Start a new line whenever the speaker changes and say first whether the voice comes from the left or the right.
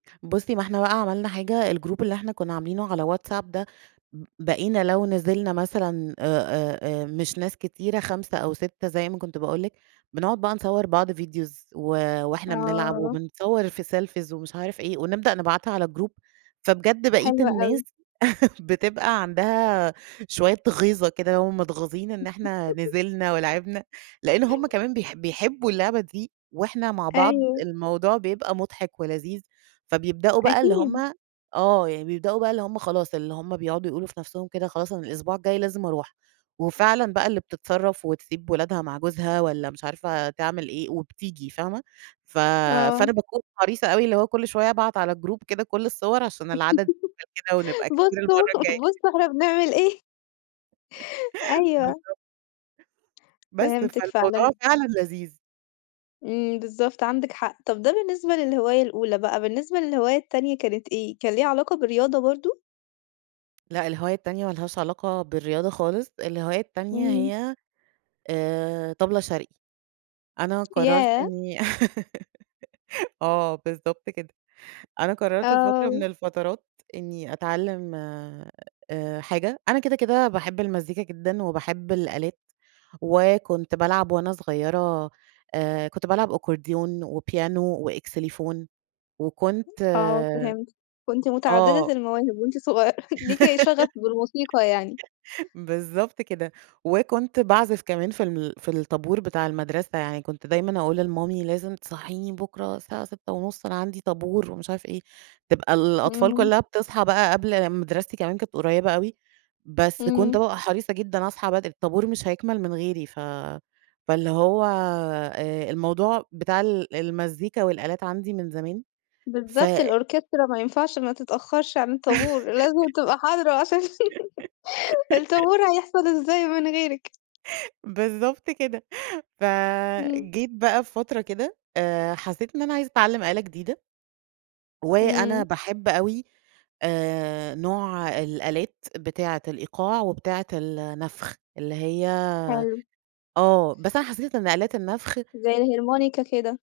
right: بُصّي، ما إحنا بقى عملنا حاجة، الGroup اللي إحنا كنا عاملينه على WhatsApp ده، ب بقينا لو نزلنا مثلًا آآ، آآ، آآ، مش ناس كتيرة، 5 أو 6 زي ما كنت باقول لِك، بنقعد بقى نصور بعض Videos و وإحنا بنلعب،
left: آه.
right: وبنصور في Selfies ومش عارف إيه، ونبدأ نبعتها على الGroup، فبجد بقية
left: حلو
right: الناس
left: أوي.
right: بتبقى عندها شوية غيظة كده، هُم متغاظين إن إحنا نزلنا ولعبنا، لأن هُم كمان بيح بيحبوا اللعبة دي، وإحنا مع بعض
left: أيوه.
right: الموضوع بيبقى مضحك ولذيذ. فبيبدؤوا بقى اللي
left: أكيد.
right: هُم آه، يعني بيبدؤوا بقى اللي هُم خلاص، اللي هُم بيقعدوا يقولوا في نَفسهم كده خلاص أنا الأسبوع الجاي لازم أروح، وفعلًا بقى اللي بتتصرف وتسيب ولادها مع جوزها والّا مش عارفة تعمل إيه وبتيجي فاهمة، ف
left: آه.
right: فأنا باكون حريصة أوي اللي هو كُلّ شوية أبعت على الGroup كده كُلّ الصور عشان العدد [unintelligible] كده ونبقى كتير
left: بصوا،
right: المَرّة الجاية.
left: بصوا إحنا بنعمل إيه. أيوه.
right: بالضبط. بس
left: فهمتِك
right: فالموضوع
left: فعلًا.
right: فعلًا لذيذ.
left: إمم، بالضبط عندِك حق، طَب ده بالنسبة للهواية الأولى بقى، بالنسبة للهواية التانية كانت إيه، كان لها علاقة بالرياضة برضو؟
right: لأ، الهواية التانية مالهاش علاقة بالرياضة خالص، الهواية التانية
left: إمم.
right: هي آآ، طبلة شرقي. أنا قررت
left: ياه!
right: إني آه، بالضبط كده، أنا قررت في فترة
left: آه.
right: من الفترات إني أتعلم آآ حاجة، أنا كده كده باحب المزيكا جدًا وباحب الآلات، وكنت بالعب وأنا صغيرة آآ، كنت بالعب Accordion وPiano وXylophone وكنت
left: آه فهمتِك، كنت
right: آه.
left: متعددة المواهب وأنتِ صغيّرة، ليكِ شغف بالموسيقى يعني.
right: بالضبط كده، وكنت باعزف كمان في الم في الطابور بتاع المدرسة، يعني كنت دايمًا أقول لمامي لازم تصحيني بُكرة الساعة 06:30، أنا عندي طابور ومش عارف إيه، تبقى الأطفال
left: إمم.
right: كلّها بتصحى بقى قبل مدرستي كمان كانت قريبة أوي، بس كنت
left: إمم.
right: بابقى حريصة جدًا أصحى بدري، الطابور مش هيكمل من غيري، ف فاللي هو آآ، الموضوع بتاع ال المزيكا والآلات عندي من زمان ف
left: بالضبط، الOrchestra ما ينفعش ما تتأخرش عن الطابور، لازم تبقى حاضرة عشان الطابور هيحصل إزاي من غيرِك.
right: بالضبط كده،
left: إمم.
right: فجيت بقى بفترة كده آآ، حسيت إن أنا عايزة اتعلم آلة جديدة. وأنا
left: إمم.
right: باحب أوي آآ، نوع الآلات بتاعة الإيقاع وبتاعة النفخ، اللي هي
left: حلو.
right: آه، بس أنا حسيت إن آلات النفخ
left: زي الHarmonica كده.